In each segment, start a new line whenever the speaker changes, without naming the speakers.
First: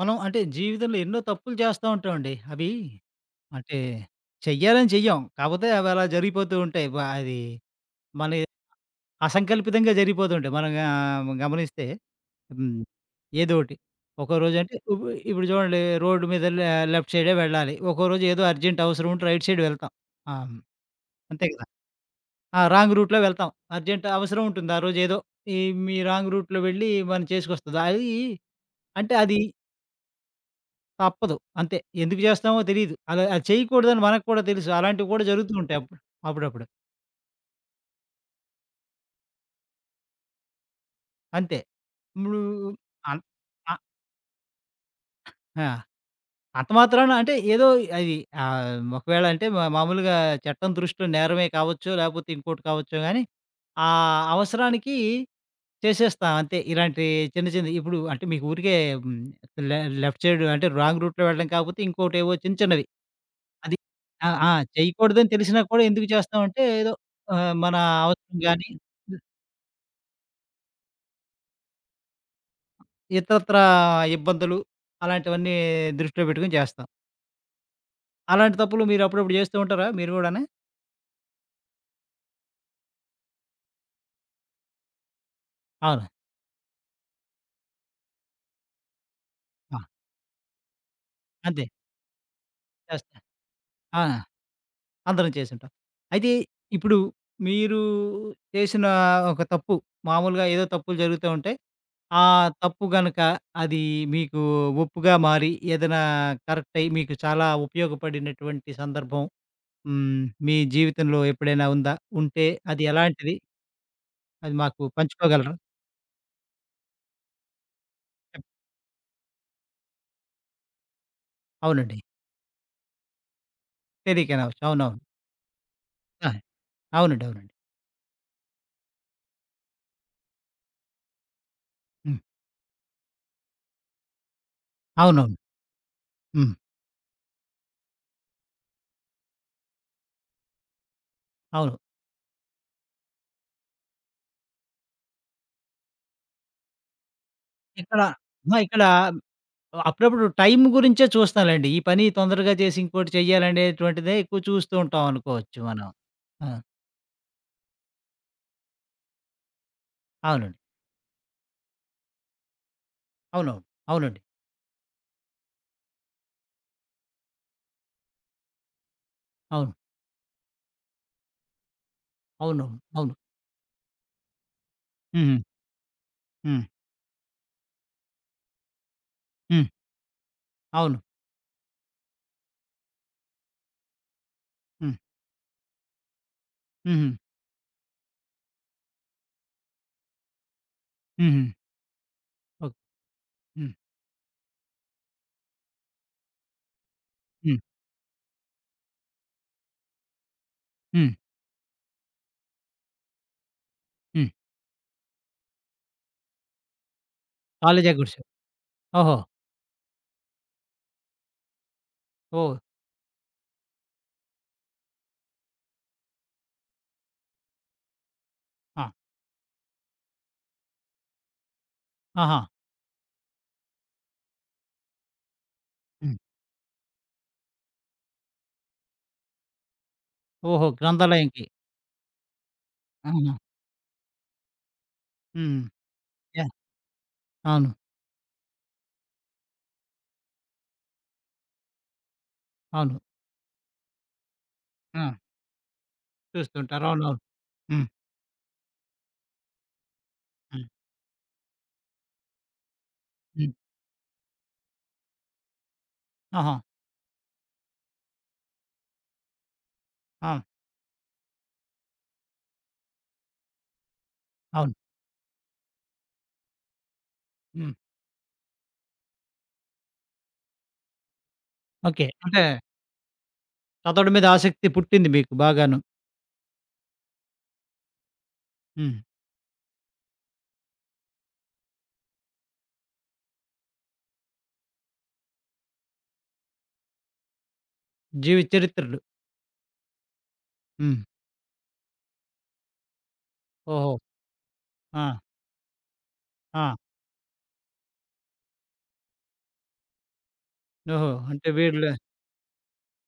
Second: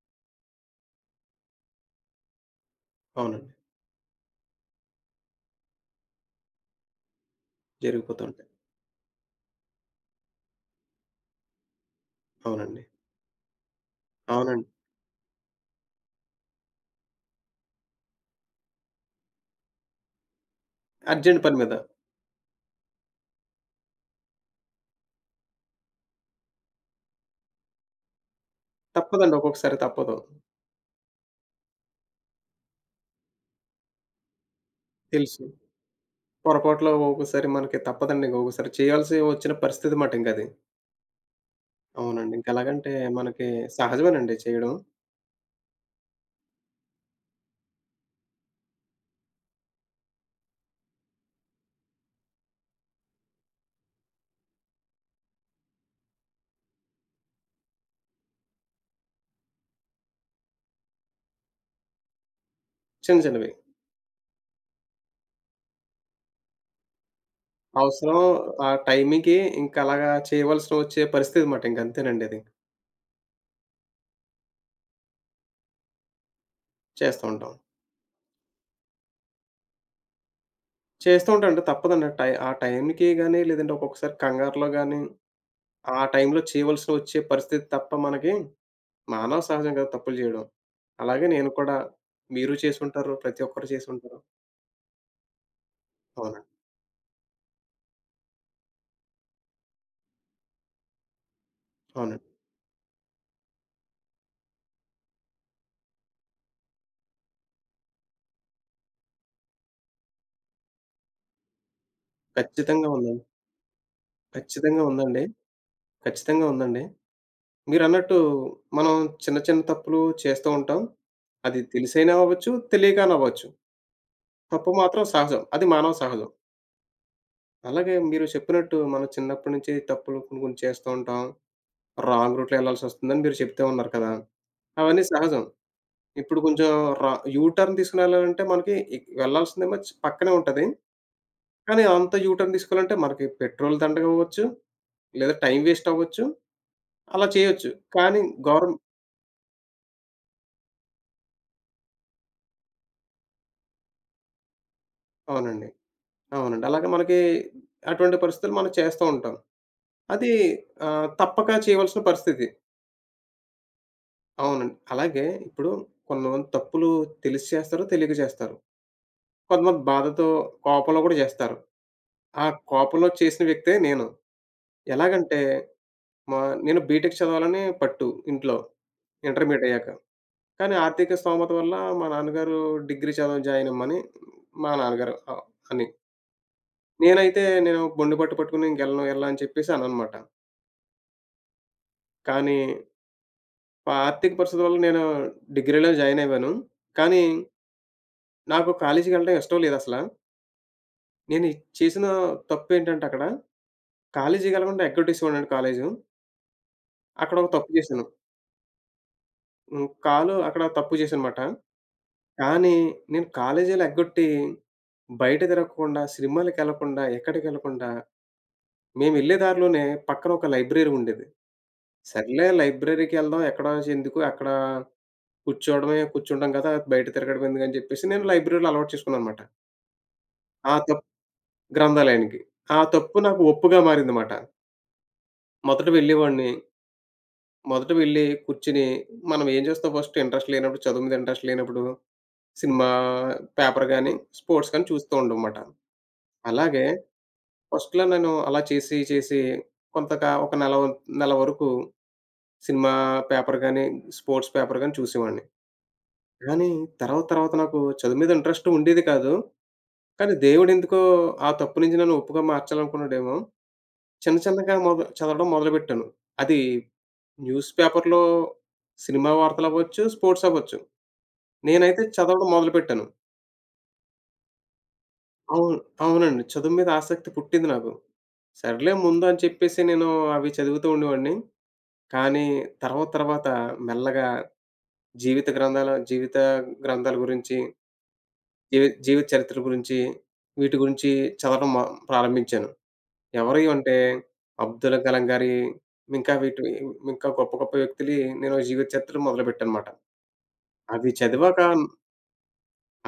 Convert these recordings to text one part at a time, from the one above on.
మనం అంటే జీవితంలో ఎన్నో తప్పులు చేస్తా ఉంటామండి. అవి
అవునండి.
అంటే చెయ్యాలని చెయ్యం. కాకపోతే అవి అలా జరిగిపోతూ ఉంటాయి. అది
జరిగిపోతూ
మన
ఉంటాయి.
అసంకల్పితంగా జరిగిపోతూ ఉంటాయి. మనం గమనిస్తే హ్మ్.
అవునండి.
ఏదోకటి. ఒక్కో
అవునండి.
రోజంటే ఇప్పుడు చూడండి రోడ్డు మీద లెఫ్ట్ సైడే వెళ్ళాలి. ఒక్కో రోజు ఏదో అర్జెంట్ అవసరం ఉంటే రైట్ సైడ్ వెళ్తాం. ఆ!
అర్జెంట్
అంతే
పని
కదా!
మీద.
ఆ! రాంగ్ రూట్‌లో వెళ్తాం. అర్జెంట్ అవసరం ఉంటుంది. ఆ రోజు ఏదో ఈ మీ రాంగ్ రూట్‌లో వెళ్ళి మనం చేసుకొస్తది. అది అంటే
తప్పదండి
అది
ఒక్కొక్కసారి తప్పదు.
తప్పదు. అంతే. ఎందుకు చేస్తామో తెలీదు. అలా అది చేయకూడదని మనకు కూడా తెలుసు. అలాంటివి కూడా
తెలుసు.
జరుగుతూ ఉంటాయి అప్పుడు అప్పుడప్పుడు.
పొరపాట్లో ఒక్కొక్కసారి మనకి తప్పదండి. ఒక్కొక్కసారి చేయాల్సి వచ్చిన పరిస్థితి మాట ఇంకది.
అంతే.
అవునండి.
ఇప్పుడు
ఇంక ఎలాగంటే
అన్
మనకి
అ
సహజమేనండి చేయడం.
ఆ! అంత మాత్రాన అంటే ఏదో అది ఒకవేళ అంటే మా మామూలుగా చట్టం దృష్టిలో నేరమే కావచ్చు, లేకపోతే ఇంకోటి కావచ్చు గానీ, ఆ అవసరానికి చేసేస్తాం అంతే. ఇలాంటి చిన్న చిన్నయి ఇప్పుడు అంటే మీకు ఊరికే హ్మ్, లే లెఫ్ట్ సైడ్ అంటే రాంగ్ రూట్‌లో వెళ్ళడం కాకపోతే ఇంకోటేవో చిన్న చిన్నవి.
చిన్న చిన్నవి.
అది. ఆ! ఆ! చేయకూడదని తెలిసినా కూడా ఎందుకు చేస్తామంటే ఏదో మన
అవసరం
అవసరం గాని,
ఆ టైంకి ఇంక అలాగా చేయవలసిన వచ్చే పరిస్థితి మాట ఇంక అంతేనండి అది.
ఇతరత్రా ఇబ్బందులు అలాంటివన్నీ దృష్టిలో పెట్టుకొని చేస్తాం.
చేస్తూ ఉంటాం.
అలాంటి తప్పులు మీరు అప్పుడప్పుడు చేస్తూ ఉంటారా మీరు గూడాను?
చేస్తూ ఉంటాం అంటే తప్పదండి. ఆ టైంకి గాని లేదంటే ఒక్కొక్కసారి కంగారులో గాని, ఆ
అవును.
టైంలో చేయవలసి వచ్చే పరిస్థితి తప్ప మనకి మానవ సహజం
ఆ!
కదా! తప్పులు జేయడం. అలాగే నేను
అంతే.
కూడా మీరు చేసుంటారు.
చేస్తా.
ప్రతి ఒక్కరు
ఆ!
చేసుంటారు.
అందరం చేసుంటాం. అయితే
అవునండి.
ఇప్పుడు మీరు చేసిన ఒక తప్పు మామూలుగా ఏదో తప్పులు జరుగుతూ ఉంటాయి.
అవునండి.
ఆ తప్పు గనక అది మీకు ఒప్పుగా మారి ఏదైనా కరెక్ట్ అయ్యి మీకు చాలా ఉపయోగపడినటువంటి సందర్భం హ్మ్. మీ జీవితంలో ఎప్పుడైనా ఉందా? ఉంటే అది
ఖచ్చితంగా ఉందండి.
ఎలాంటిది? అది
ఖచ్చితంగా
మాకు
ఉందండి.
పంచుకోగలరా?
ఖచ్చితంగా ఉందండి. మీరన్నట్టు
చెప్
మనం చిన్న, చిన్న తప్పులు చేస్తూ ఉంటాం. అది
అవునండి.
తెలిసైనా అవ్వచ్చు, తెలియకనవ్వచ్చు.
తెలియక అనవచ్చు.
తప్పు
అవునవును.
మాత్రం సహజం. అది మానవ సహజం.
ఆ! అవునండి. అవునండి.
అలాగే మీరు చెప్పినట్టు మనం చిన్నప్పటి నుంచి తప్పులు కొన్ని, కొన్ని చేస్తూ ఉంటాం.
హ్మ్.
రాంగ్ రూట్‌లో ఎళ్ళాల్సొస్తుందని మీరు చెప్తా ఉన్నారు కదా! అవన్నీ
అవునవును.
సహజం. ఇప్పుడు
హ్మ్.
కొంచెం ర యూ టర్న్ తీసుకునెళ్ళాలంటే మనకి వెళ్ళాల్సిందేమో పక్కనే ఉంటది.
అవును.
కానీ అంత యూ టర్న్ తీసుకోవాలంటే మనకి పెట్రోల్ దండగ అవ్వచ్చు, లేదా టైం వేస్ట్ అవ్వచ్చు. అలా చేయొచ్చు.
ఇక్కడ అహా!
కానీ గవర్
ఇక్కడ అప్పుడప్పుడు టైం గురించే చూస్తానులెండి. ఈ పని తొందరగా చేసి ఇంకోటి చెయ్యాలనేటువంటిదే ఎక్కువ చూస్తూ ఉంటాం అనుకోవచ్చు
అవునండి.
మనం. ఆ!
అవునండి. అలాగే మనకి అటువంటి పరిస్థితులు మనం చేస్తూ ఉంటాం. అది
అవునండి.
తప్పక చేయవలసిన పరిస్థితి.
అవునవును. అవునండి.
అవునండి. అలాగే ఇప్పుడు కొంతమంది తప్పులు తెలిసి చేస్తారు, తెలియక చేస్తారు.
అవును.
కొంతమంది బాధతో, కోపంలో కూడా చేస్తారు. ఆ
అవునవును.
కోపంలో
అవును.
చేసిన వ్యక్తే నేను.
హుహు.
ఎలాగంటే మా
హ్మ్.
నేను బీటెక్ చదవాలని పట్టు ఇంట్లో ఇంటర్మీడియేట్
హ్మ్.
అయ్యాక. కానీ
అవును.
ఆర్థిక స్థోమత వల్ల మా నాన్నగారు డిగ్రీ చదువు జాయిన్ అమ్మని మా
హ్మ్.
నాన్నగారు అని.
హుహు.
నేను మొండి పట్టు పట్టుకొని ఇంకెళ్ళను ఎళ్ళను అని చెప్పేసి అననమాట.
హుహు.
కానీ
ఓకే. హ్మ్.
ఆర్థిక పరిస్థితి వల్ల నేను డిగ్రీలో జాయిన్ అయ్యాను. కానీ
హ్మ్.
నాకు కాలేజీకెళ్ళడం ఇష్టం లేదసల.
హ్మ్.
చేసిన తప్పేంటంటే అక్కడ
హ్మ్.
కాలేజీకెళ్ళకుండా ఎగ్గొట్టేసేవాడినండి కాలేజు. అక్కడ ఒక తప్పు
కాలేజా
చేశాను.
గుడిసె. ఓహో!
హ్మ్. అక్కడ తప్పు చేశానమాట.
ఓహ్!
కానీ నేను కాలేజీలు ఎగ్గొట్టి, బయట తిరగకుండా, సినిమాలకెళ్ళకుండా, ఎక్కడికెళ్ళకుండా,
ఆ!
మేమెళ్ళే దారిలోనే పక్కన ఒక లైబ్రరీ ఉండేది.
ఆహా!
సర్లే లైబ్రరీకెళ్దాం ఎక్కడో ఎందుకు అక్కడ కూర్చోవడమే
హ్మ్.
కూర్చుంటాం కదా! బయట తిరగడం ఎందుకని చెప్పేసి నేను లైబ్రరీలో అలవాటు చేసుకున్నానన్నమాట.
ఓహో!
ఆ తప్
గ్రంథాలయంకి.
గ్రంథాలయానికి. ఆ తప్పు
అవునా!
నాకు ఒప్పుగా మారిందిమాట.
హ్మ్.
మొదట వెళ్ళేవాడిని.
యాహ్! అవును.
మొదట వెళ్ళి కూర్చొని మనం ఏం చేస్తాం ఫస్ట్ ఇంట్రెస్ట్ లేనప్పుడు, చదువు మీద ఇంట్రెస్ట్ లేనప్పుడు సినిమా,
అవును.
పేపర్ గాని, స్పోర్ట్స్ గాని
ఆ!
చూస్తూ ఉండమాట. అలాగే
చూస్తుంటారు. అవునవును. హ్మ్.
ఫస్ట్‌లో నేను అలా చేసి, చేసి ఒక
హ్మ్.
నెల వరకు సినిమా
హ్మ్.
పేపర్ గాని, స్పోర్ట్స్ పేపర్ గాని చూసేవాడిని.
ఆహా!
కానీ తర్వాత, తర్వాత నాకు చదువు మీద ఇంట్రెస్ట్ ఉండేది కాదు. కానీ
ఆ!
దేవుడెందుకో ఆ తప్పు నుంచి నన్ను ఒప్పుగా మార్చాలనుకున్నాడేమో! చిన్న,
అవును.
చిన్నగా చదవడం మొదలుపెట్టాను. అది న్యూస్
హ్మ్.
పేపర్‌లో సినిమా వార్తలవ్వచ్చు, స్పోర్ట్స్ అవ్వచ్చు. నేనైతే
ఓకే. అంటే
చదవడం మొదలుపెట్టాను.
చదవడం మీద ఆసక్తి పుట్టింది మీకు
అవును.
బాగాను.
అవునండి. చదువు మీద ఆసక్తి పుట్టింది నాకు. సర్లే
హ్మ్.
ముందు అని చెప్పేసి నేను అవి చదువుతూ ఉండేవాడిని. కానీ తర్వాత తర్వాత మెల్లగా జీవిత గ్రంథాల గురించి,
జీవిత చరిత్రలు.
జీవిత చరిత్ర గురించి, వీటి
హ్మ్.
గురించి చదవడం మొ ప్రారంభించాను. ఎవరియి
ఓహో!
అంటే అబ్దుల్
ఆ!
కలాం గారి ఇంకా వీటి
ఆ!
ఇంకా గొప్ప గొప్ప వ్యక్తులయి నేను జీవిత చరిత్రలు మొదలుపెట్టానమాట. అవి
ఓహో! అంటే
చదివాక
వీళ్ళ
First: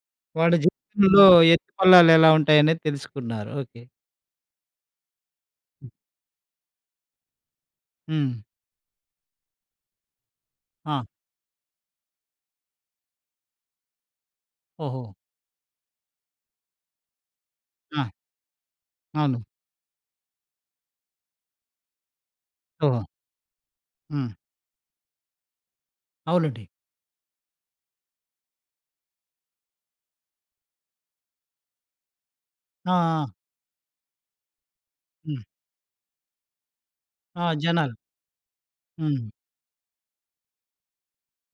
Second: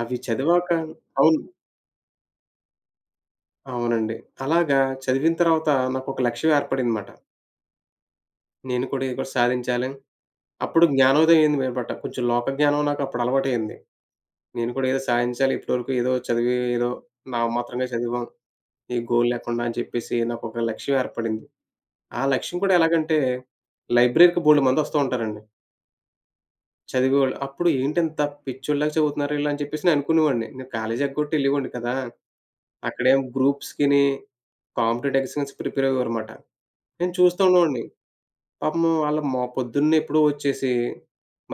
అవి
వాళ్ళ
చదివాక
జీవితంలో
అవును.
ఎత్తుపల్లాలు ఎలా ఉంటాయనేది తెలుసుకున్నారు. ఓకే.
అవునండి. అలాగా చదివిన తర్వాత నాకొక లక్ష్యం ఏర్పడిందిమాట.
హ్మ్.
నేను కూడా ఏదో సాధించాలి. అప్పుడు
ఆ!
జ్ఞానోదయం అయింది మీదపట. కొంచెం లోక జ్ఞానం నాకు అప్పుడు అలవాటయింది. నేను కూడా ఏదో
ఓహో!
సాధించాలి. ఇప్పటివరకు ఏదో చదివి ఏదో నామమాత్రంగా
ఆ!
చదివాం. ఏ గోల్
అవును.
లేకుండా అని చెప్పేసి నాకొక లక్ష్యం ఏర్పడింది. ఆ లక్ష్యం కూడా
ఓహో!
ఎలాగంటే
హ్మ్.
లైబ్రరీకి బోలెడుమంది వస్తూ ఉంటారండి.
అవునండి.
చదివేవాళ్ళు. అప్పుడు ఏంటింత పిచ్చోళ్ళలాగా చదువుతున్నారు ఈళ్ళు అని చెప్పేసి నేను అనుకునేవాడిని. నేను కాలేజీ ఎగ్గొట్టి ఎళ్ళేవాడిని కదా!
ఆ!
అక్కడేం
ఆ!
గ్రూప్స్‌కిని, కాంపిటేటివ్
హ్మ్.
ఎగ్జామ్స్‌కి ప్రిపేర్ అయ్యేవారమాట. నేను చూస్తూ
ఆ!
ఉండేవాడిని.
జనాలు.
పాపం ఆళ్ళు
హ్మ్.
పొద్దున్నే ఎప్పుడో వచ్చేసి,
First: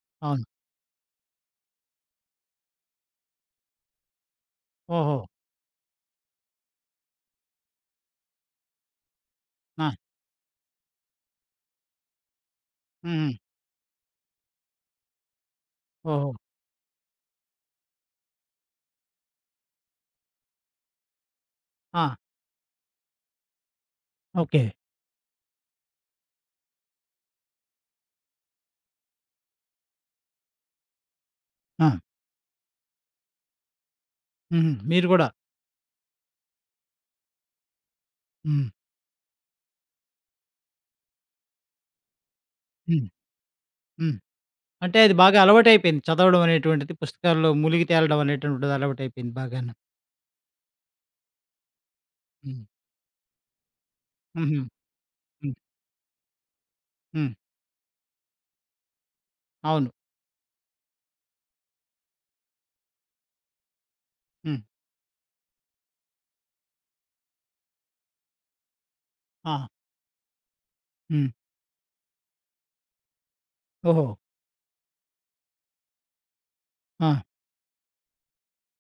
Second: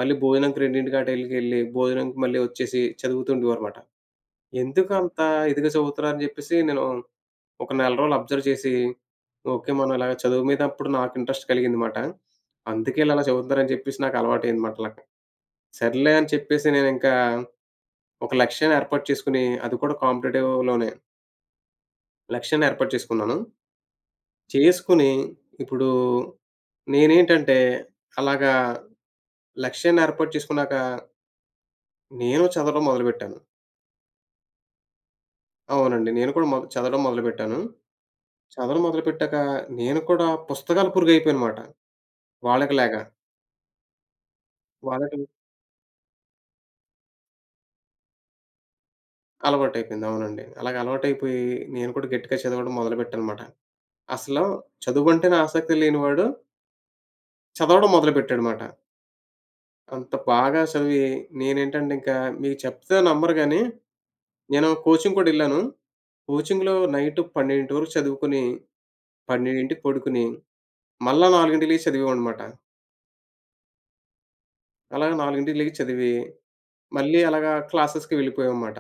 మళ్ళీ
అవును.
భోజనానికి 2కి ఆటలకెళ్ళి భోజనానికి మళ్ళీ వచ్చేసి చదువుతుండేవారమాట.
ఓహో!
ఎందుకంత ఇదిగా చదువుతున్నారని జెప్పేసి నేను ఒక నెల రోజులు అబ్జర్వ్ చేసి, ఓకే.
ఆ!
మనం ఇలాగ చదువు మీద అప్పుడు నాకు ఇంట్రెస్ట్ కలిగింది మాట. అందుకే ఈళ్ళలా
హుహు.
చదువుతున్నారని జెప్పేసి నాకు అలవాటయింది మాట అలాగా. సర్లే అని
ఓహో!
చెప్పేసి నేనింకా ఒక లక్ష్యాన్ని ఏర్పాటు చేసుకొని, అది కూడా కాంపిటేటివ్‌లోనే
ఆ!
లక్ష్యాన్ని ఏర్పాటు చేసుకున్నాను.
ఓకే.
చేసుకొని ఇప్పుడు నేనేంటంటే అలాగా లక్ష్యాన్ని ఏర్పాటు చేసుకున్నాక
ఆ!
నేను చదవడం మొదలుపెట్టాను.
హుహు. మీరు గూడా.
అవునండి. నేను కూడా చదవడం మొదలుపెట్టాను.
హ్మ్.
చదవడం మొదలుపెట్టాక నేను కూడా పుస్తకాల పురుగయిపోయానమాట. వాళ్ళకిలాగా.
హ్మ్. హ్మ్. అంటే అది
వాళ్ళకి
బాగా అలవాటయిపోయింది. చదవడం అనేటువంటిది, పుస్తకాల్లో మునిగి తేలడం అనేటువంటిది అలవాటయిపోయింది బాగాను.
అలవాటయిపోయింది. అవునండి. అలాగ అలవాటయిపోయి నేను కూడా గట్టిగా
హ్మ్.
చదవడం మొదలుపెట్టానమాట. అసలు
హుహు.
చదువంటేనే
హ్మ్.
ఆసక్తి లేనివాడు
హ్మ్.
చదవడం మొదలుపెట్టాడుమాట.
అవును.
అంత బాగా చదివి నేనేంటంటే ఇంకా మీకు చెప్తే నమ్మరు గానీ,
హ్మ్.
నేను కోచింగ్ కూడా ఎళ్ళాను. కోచింగ్‌లో నైట్ 12 వరకు చదువుకొని,
ఆ!
12కి పడుకుని, మళ్ళా
హ్మ్.
4కి లెగిసి చదివేవాడినమాట.
ఓహో!
అలాగ 4కి లెగిసి చదివి,
ఆ!
మళ్ళీ అలాగా క్లాసెస్‌కి వెళ్ళిపోయామమాట.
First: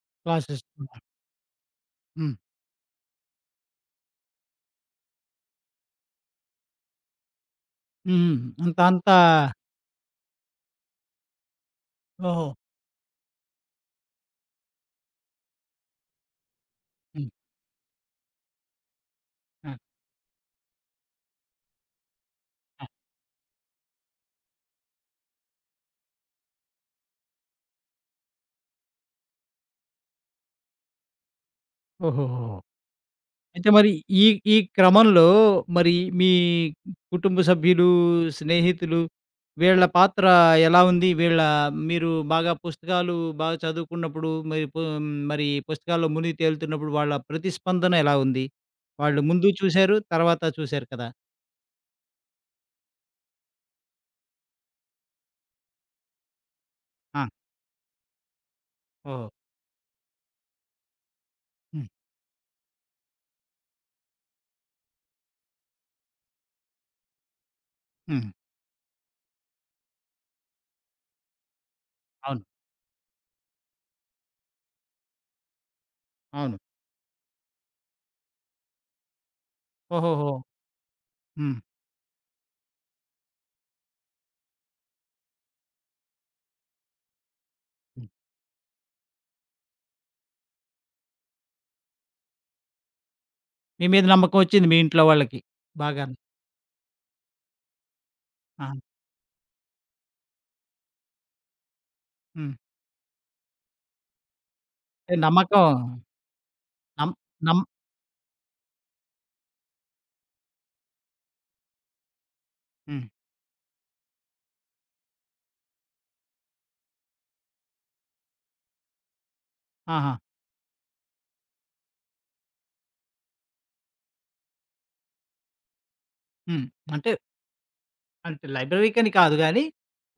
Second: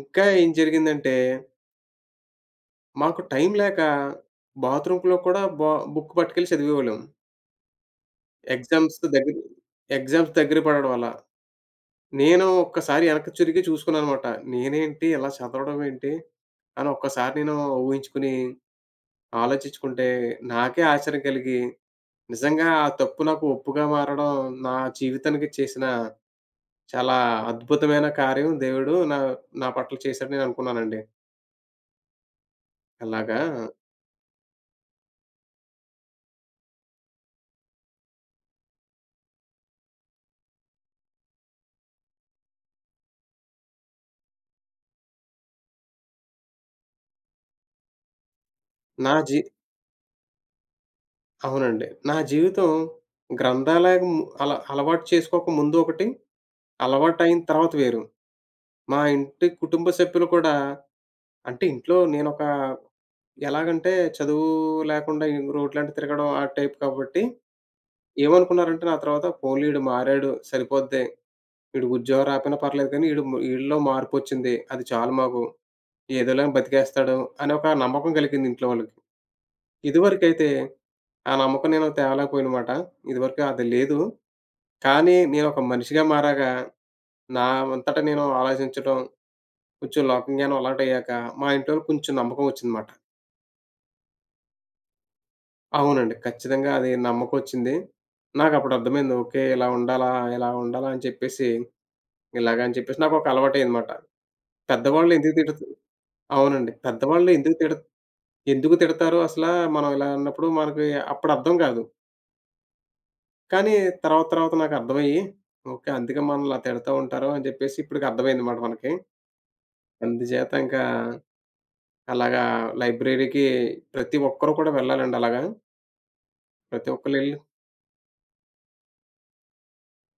ఇంకా ఏం
క్లాసెస్ కూడా.
జరిగిందంటే,
హ్మ్.
మాకు టైం లేక బాత్రూమ్‌లో కూడా బుక్ పట్టుకెళ్ళి చదివేవాళ్ళం.
హుహు. అంతా
ఎగ్జామ్స్
అంతా
దగ్గర ఎగ్జామ్స్ దగ్గర పడడం వల్ల. నేను
ఓహో!
ఒక్కసారి వెనక్కి తిరిగి చూసుకున్నాననమాట. నేనేంటి ఇలా చదవడం ఏంటి? అని
హ్మ్.
ఒక్కసారి నేను ఊహించుకుని,
ఆ!
ఆలోచించుకుంటే నాకే ఆశ్చర్యం కలిగి, నిజంగా
ఆ!
ఆ తప్పు నాకు ఒప్పుగా మారడం నా జీవితానికి చేసిన చాలా అద్భుతమైన కార్యం దేవుడు నా నా పట్ల చేశాడని నేను అనుకున్నానండి.
ఓహోహో!
అలాగా
అయితే మరి ఈ ఈ క్రమంలో మరి మీ కుటుంబ సభ్యులు, స్నేహితులు వీళ్ళ పాత్ర ఎలా ఉంది? వీళ్ళ మీరు బాగా పుస్తకాలు బాగా చదువుకున్నప్పుడు మరి మరి పుస్తకాల్లో మునిగి తేలుతున్నప్పుడు వాళ్ళ ప్రతిస్పందన ఎలా ఉంది?
నా
వాళ్ళు
జీ
ముందు చూసారు, తర్వాత చూసారు కదా!
అవునండి. నా జీవితం గ్రంథాలయం అలవాటు చేసుకోక ముందు ఒకటి,
ఆ!
అలవాటయిన తర్వాత వేరు. మా
ఓహో!
ఇంటి కుటుంబ సభ్యులు కూడా అంటే
హ్మ్.
ఇంట్లో నేనొక ఎలాగంటే చదువు లేకుండా ఈ రోడ్లంట తిరగడం ఆ టైప్ కాబట్టి,
హ్మ్.
ఏమనుకున్నారంటే నా తర్వాత పోన్లే ఈడు మారాడు సరిపోద్ది. ఈడికి ఉద్యోగం
అవును.
రాకపోయినా పర్లేదు కానీ ఈడు ఈడిలో మార్పొచ్చింది. అది చాలు మాకు. ఏదోలా
అవును.
బతికేస్తాడు అనే ఒక నమ్మకం కలిగింది ఇంట్లో వాళ్ళకి.
ఓహోహో!
ఇదివరకైతే ఆ
హ్మ్.
నమ్మకం నేను తేలేకపోయానుమాట. ఇదివరకు అది లేదు. కానీ నేనొక మనిషిగా మారాక, నా అంతట
హ్మ్.
నేను ఆలోచించడం, కొంచెం లోకజ్ఞానం అలవాటయ్యాక, మా ఇంట్లోళ్ళు కొంచెం నమ్మకం వచ్చిందమాట.
మీ మీద నమ్మకం వచ్చింది మీ ఇంట్లో వాళ్ళకి
అవునండి.
బాగాను.
ఖచ్చితంగా అది నమ్మకొచ్చింది.
ఆ!
నాకప్పుడు అర్థమైంది. ఓకే. ఇలా ఉండాలా అని చెప్పేసి,
హ్మ్.
ఇలాగ అని చెప్పేసి నాకొక అలవాటయిందమాట. పెద్దవాళ్ళు
అంటే
ఎందుకు
నమ్మకం
తిడుతు అవునండి.
నమ్
పెద్దవాళ్ళు ఎందుకు
నమ్
తిడ ఎందుకు తిడతారు అసలా, మనం ఇలా అన్నప్పుడు మనకి అప్పుడు అర్థం కాదు.
హ్మ్.
కానీ తర్వాత తర్వాత నాకర్థమయ్యి, ఓకే. అందుకే మనల్ని అలా తిడతా ఉంటారు అని చెప్పేసి ఇప్పటికి అర్థమైందమాట మనకి.
ఆహా!
అందుచేత ఇంకా అలాగా లైబ్రరీకి ప్రతి ఒక్కరు కూడా వెళ్ళాలండి అలాగా.
హ్మ్.
ప్రతి
అంటే
ఒక్కళ్ళెళ్ళి
అంటే లైబ్రరీకని కాదు గానీ,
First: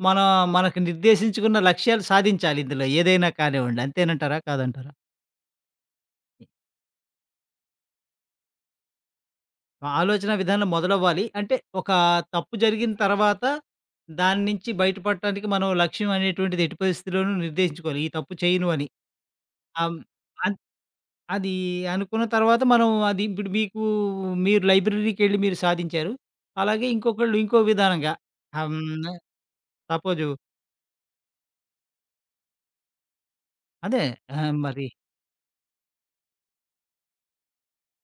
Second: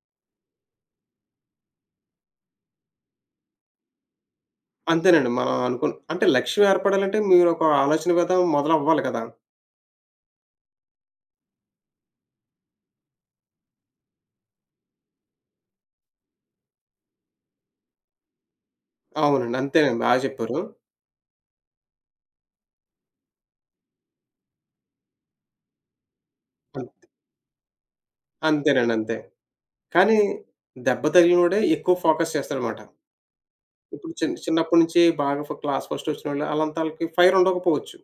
మన మనకు నిర్దేశించుకున్న లక్ష్యాలు సాధించాలి ఇందులో ఏదైనా కానివ్వండి. అంతేనంటారా? కాదంటారా?
అంతేనండి. మనం అనుకున్న అంటే లక్ష్యం ఏర్పడాలంటే మీరొక ఆలోచన విధానం మొదలవ్వాలి కదా!
ఆలోచన విధానం మొదలవ్వాలి. అంటే ఒక తప్పు జరిగిన తర్వాత దాని నుంచి బయటపడటానికి మనం లక్ష్యం అనేటువంటిది ఎట్టి పరిస్థితిలోనూ నిర్దేశించుకోవాలి. ఈ తప్పు చేయను అని.
అవునండి.
ఆహ్,
అంతేనండి. బాగా
అద్
చెప్పారు.
అది అనుకున్న తర్వాత మనం అది ఇప్పుడు మీకు మీరు లైబ్రరీకెళ్ళి మీరు సాధించారు. అలాగే
అన్
ఇంకొకళ్ళు ఇంకో విధానంగా ఆహ్,
అంతేనండి. అంతే.
హ్మ్.
కానీ
సపోజు
దెబ్బ తగిలినోడే ఎక్కువ ఫోకస్ చేస్తాడనమాట.
అదే
ఇప్పుడు
ఆహ్,
చిన్నప్పటి
మరి
నుంచి బాగా క్లాస్ ఫస్ట్ వచ్చినోళ్ళు ఆళ్ళంతాళ్ళకి ఫైర్ ఉండకపోవచ్చు.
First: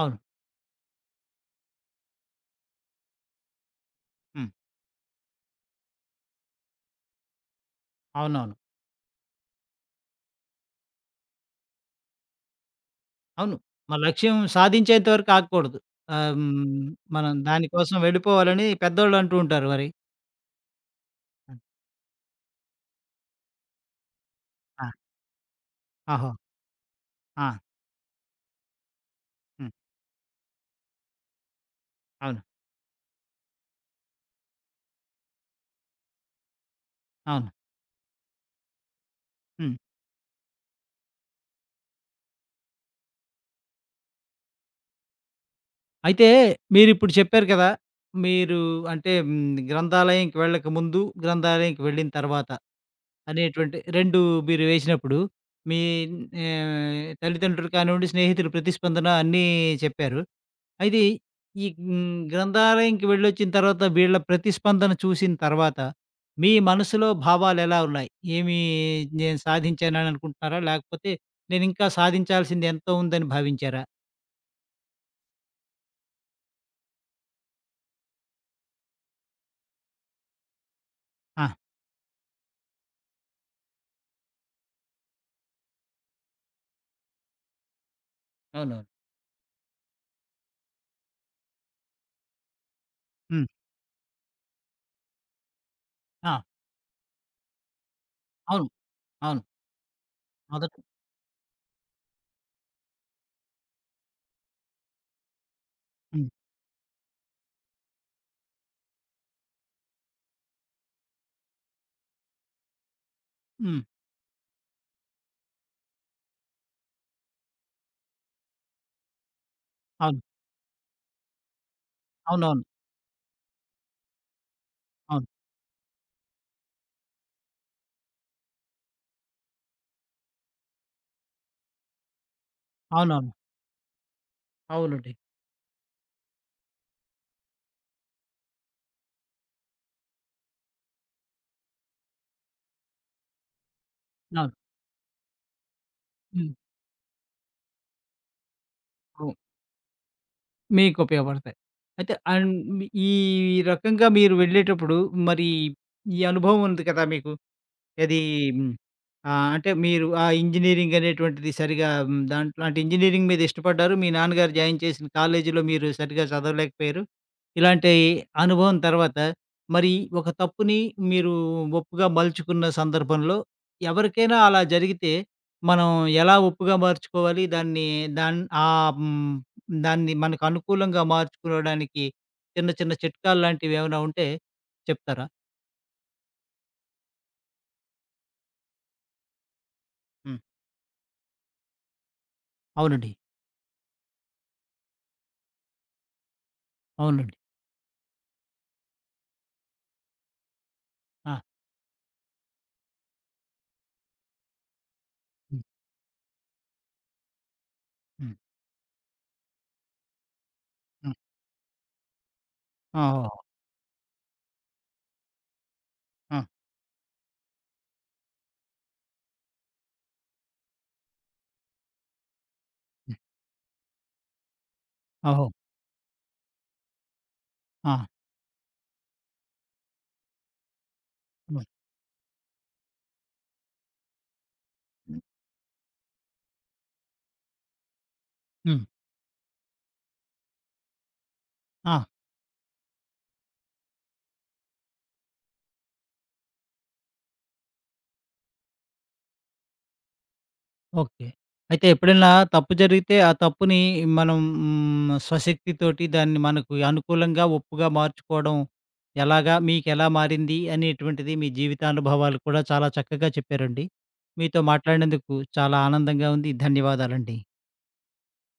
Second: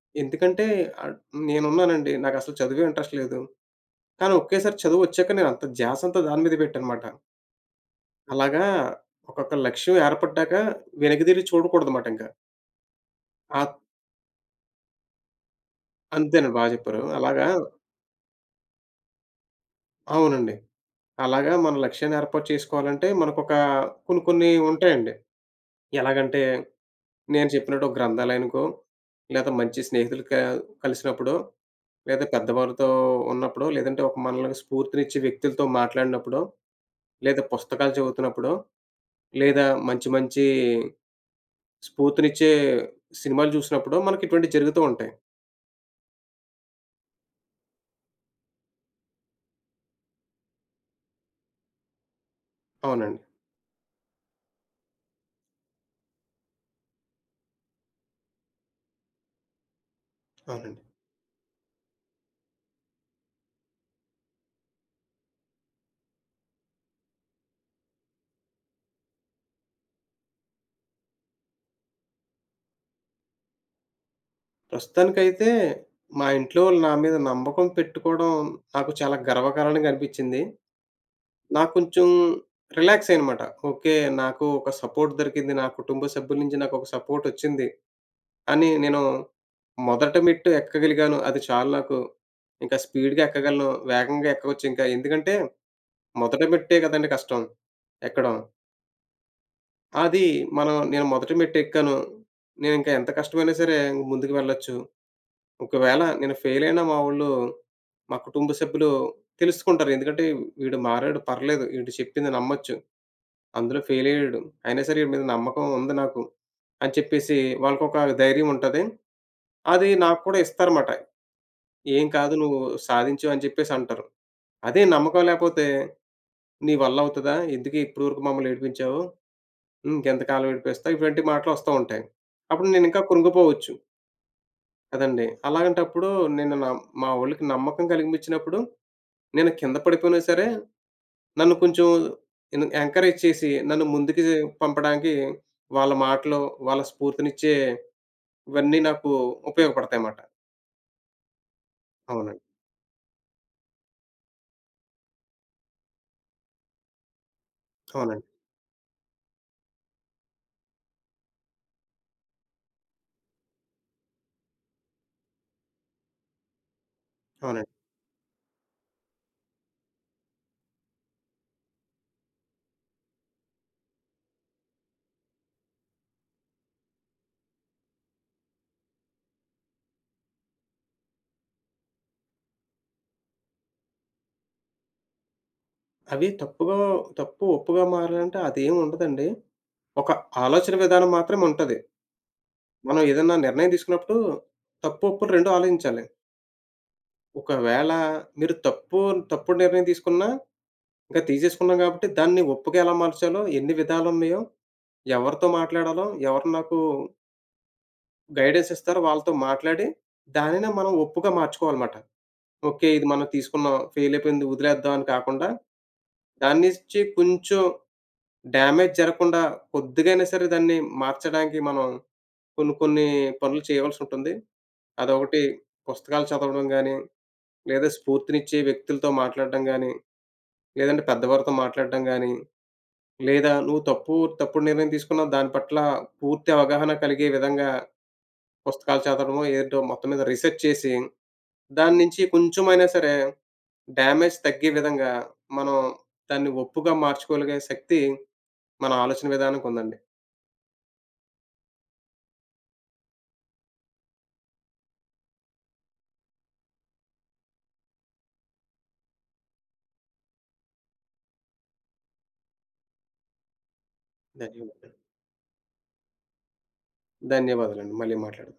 అవును.
ఎందుకంటే ఆహ్, నేనున్నానండి. నాకసలు చదువే ఇంట్రెస్ట్ లేదు. కానీ
హ్మ్.
ఒకేసారి చదువొచ్చాక నేనంత ధ్యాసంతా దాని మీద పెట్టానమాట.
అవునవును.
అలాగా ఒకొక్క లక్ష్యం ఏర్పడ్డాక వెనక్కి తిరిగి చూడకూడదమాట ఇంక.
అవును.
ఆహ్,
మన లక్ష్యం సాధించేంత వరకు ఆగకూడదు. ఆహ్,
అంతేనండి
హ్మ్.
చెప్పారు.
మనం
అలాగా
దానికోసం వెళ్ళిపోవాలని పెద్దోళ్ళు అంటూ ఉంటారు మరి.
అవునండి. అలాగా మన లక్ష్యాన్ని ఏర్పాటు చేసుకోవాలంటే మనకొక కొన్ని కొన్ని
ఆ!
ఉంటాయండి.
ఓహో!
ఎలాగంటే
ఆ!
నేను చెప్పినట్టు ఒక గ్రంథాలయానికో, లేదా
హ్మ్.
మంచి స్నేహితులు కలిసినప్పుడో, లేదా
అవును.
పెద్దవారితో ఉన్నప్పుడో, లేదంటే ఒక మనలకు స్ఫూర్తినిచ్చే వ్యక్తులతో మాట్లాడినప్పుడో, లేదా
అవును.
పుస్తకాలు చదువుతున్నప్పుడో, లేదా
హ్మ్.
మంచి మంచి స్ఫూర్తినిచ్చే సినిమాలు చూసినప్పుడో మనకి ఇటువంటివి జరుగుతూ ఉంటాయి.
అయితే మీరిప్పుడు చెప్పారు కదా! మీరు అంటే హ్మ్, గ్రంథాలయంకి వెళ్ళక ముందు, గ్రంథాలయంకి వెళ్ళిన తర్వాత
అవునండి.
అనేటువంటి 2 మీరు వేసినప్పుడు మీ ఆహ్, తల్లిదండ్రులు కానివ్వండి, స్నేహితుల ప్రతిస్పందన అన్నీ చెప్పారు.
అవునండి.
అయితే ఈ హ్మ్, గ్రంథాలయంకి వెళ్ళొచ్చిన తర్వాత వీళ్ళ ప్రతిస్పందన చూసిన తర్వాత మీ మనసులో భావాలెలా ఉన్నాయి? ఏమి నేను సాధించానని అనుకుంటున్నారా? లేకపోతే నేను ఇంకా సాధించాల్సింది ఎంతో ఉందని భావించారా?
ప్రస్తుతానికైతే మా ఇంట్లో వాళ్ళు నా మీద నమ్మకం పెట్టుకోవడం నాకు చాలా గర్వకారణంగా అనిపిచ్చింది.
ఆ!
నాకు కొంచెం రిలాక్స్ అయ్యానమాట. ఓకే. నాకు ఒక సపోర్ట్ దొరికింది. నా కుటుంబ సభ్యుల నుంచి నాకొక సపోర్టొచ్చింది అని
అవునవును.
నేను మొదట మెట్టు ఎక్కగలిగాను. అది చాలు నాకు. ఇంకా స్పీడ్‌గా
హ్మ్.
ఎక్కగలను. వేగంగా ఎక్కవచ్చు ఇంకా. ఎందుకంటే
ఆ!
మొదటి మెట్టే కదండీ కష్టం ఎక్కడం.
అవును. అవును.
అది
మొదట
నేను మొదటి మెట్టెక్కాను. నేనింకా ఎంత కష్టమైనా సరే ముందుకు వెళ్ళొచ్చు. ఒకవేళ
హ్మ్.
నేను ఫెయిలయినా మా వోళ్ళు, మా కుటుంబ సభ్యులు తెలుసుకుంటారు. ఎందుకంటే వీడు మారాడు పర్లేదు. వీడు చెప్పింది నమ్మొచ్చు. అందులో
హ్మ్.
ఫెయిలయ్యాడు. అయినా సరే వీడి మీద నమ్మకం ఉంది నాకు అని చెప్పేసి వాళ్ళకొక ధైర్యం ఉంటది. అది
అవును.
నాకు కూడా ఇస్తారమాట. "ఏం కాదు నువ్వు
అవునవును.
సాధించావు" అని చెప్పేసి అంటారు. అదే నమ్మకం
అవును.
లేపోతే "నీ వల్ల అవుతదా? ఎందుకే ఇప్పటివరకు మమ్మల్ని ఏడిపించావు? ఇంకెంతకాలం ఏడిపిస్తావు?" ఇటువంటి మాటలు వస్తా ఉంటాయి. అప్పుడు నేనింకా
అవునవును.
కృంగిపోవచ్చు
అవునండి.
కదండీ! అలాంటప్పుడు నేను న మా వోళ్ళకి నమ్మకం కలిగించినప్పుడు నేను కింద పడిపోయినా సరే, నన్ను కొంచెం ఎంకరేజ్ చేసి, నన్ను ముందుకి
అవును.
పంపడానికి వాళ్ళ మాటలు,
హ్మ్.
వాళ్ళ స్ఫూర్తినిచ్చే ఇవన్నీ నాకు
అవును.
ఉపయోగపడతాయన్నమాట.
మీకు ఉపయోగపడతాయి. అయితే
అవునండి.
అండ్ ఈ రకంగా మీరు వెళ్ళేటప్పుడు మరి ఈ అనుభవం ఉంది కదా మీకు. ఏది
అవునండి.
హ్మ్. ఆహ్, అంటే మీరు ఆ ఇంజినీరింగ్ అనేటువంటిది సరిగా హ్మ్. దాంట్లో అంటే ఇంజినీరింగ్ మీద ఇష్టపడ్డారు. మీ నాన్నగారు జాయిన్ చేసిన కాలేజీలో మీరు సరిగ్గా చదవలేకపోయారు.
అవునండి.
ఇలాంటి అనుభవం తర్వాత మరి ఒక తప్పుని మీరు ఒప్పుగా మలుచుకున్న సందర్భంలో ఎవరికైనా అలా జరిగితే మనం ఎలా ఒప్పుగా మార్చుకోవాలి? దాన్ని దాన్ ఆహ్, హ్మ్. దాన్ని మనకు అనుకూలంగా మార్చుకోవడానికి చిన్న చిన్న చిట్కాలు లాంటివి ఏమైనా ఉంటే చెప్తారా?
అవి తప్పుగా తప్పు, ఒప్పుగా మారాలంటే అదేం ఉండదండి. ఒక
హ్మ్.
ఆలోచన విధానం మాత్రమే ఉంటది. మనం
అవునండి.
ఏదన్నా నిర్ణయం తీసుకున్నప్పుడు తప్పు, ఒప్పులు 2 ఆలోచించాలి.
అవునండి.
ఒకవేళ మీరు తప్పుడు నిర్ణయం తీసుకున్నా, ఇంకా
ఆ!
తీసేసుకున్నాం కాబట్టి దాన్ని ఒప్పుగా ఎలా మార్చాలో, ఎన్ని విధాలున్నాయో ఎవరితో మాట్లాడాలో, ఎవరు నాకు
హ్మ్.
గైడెన్స్ ఇస్తారో వాళ్ళతో మాట్లాడి, దానినే మనం
హ్మ్.
ఒప్పుగా మార్చుకోవాలమాట. ఓకే.
ఆ!
ఇది మనం
ఓహో!
తీసుకున్నాం. ఫెయిల్ అయిపోయింది వదిలేద్దాం అని కాకుండా,
ఆ!
దాని నుంచి కొంచెం డ్యామేజ్ జరగకుండా కొద్దిగైనా సరే దాన్ని మార్చడానికి మనం కొన్ని కొన్ని
హ్మ్.
పనులు చేయవలసి ఉంటుంది. అదొకటి
ఓహో!
పుస్తకాలు చదవడం గాని, లేదా
ఆ!
స్ఫూర్తినిచ్చే వ్యక్తులతో మాట్లాడడం గాని, లేదంటే పెద్దవారితో
హ్మ్.
మాట్లాడడం గాని లేదా నువ్వు తప్పుడు నిర్ణయం తీసుకున్నావు. దాని పట్ల పూర్తి అవగాహన కలిగే విధంగా
హ్మ్.
పుస్తకాలు చదవడమో, ఏదో మొత్తం మీద రిసర్చ్ చేసి, దాని
ఆ!
నుంచి కొంచెమైనా సరే డ్యామేజ్ తగ్గే విధంగా మనం దాన్ని ఒప్పుగా మార్చుకోగలిగే శక్తి మన ఆలోచన విధానంకుందండి.
ఓకే. అయితే ఎప్పుడైనా తప్పు జరిగితే, ఆ తప్పుని మనం హ్మ్, స్వశక్తితోటి దాన్ని మనకు అనుకూలంగా, ఒప్పుగా మార్చుకోవడం ఎలాగా? మీకెలా మారింది? అనేటువంటిది మీ జీవితానుభవాలు కూడా చాలా చక్కగా చెప్పారండి. మీతో
ధన్యవాదాలు.
మాట్లాడినందుకు చాలా ఆనందంగా ఉంది. ధన్యవాదాలండి.
ధన్యవాదాలండి. మళ్ళీ మాట్లాడదాం.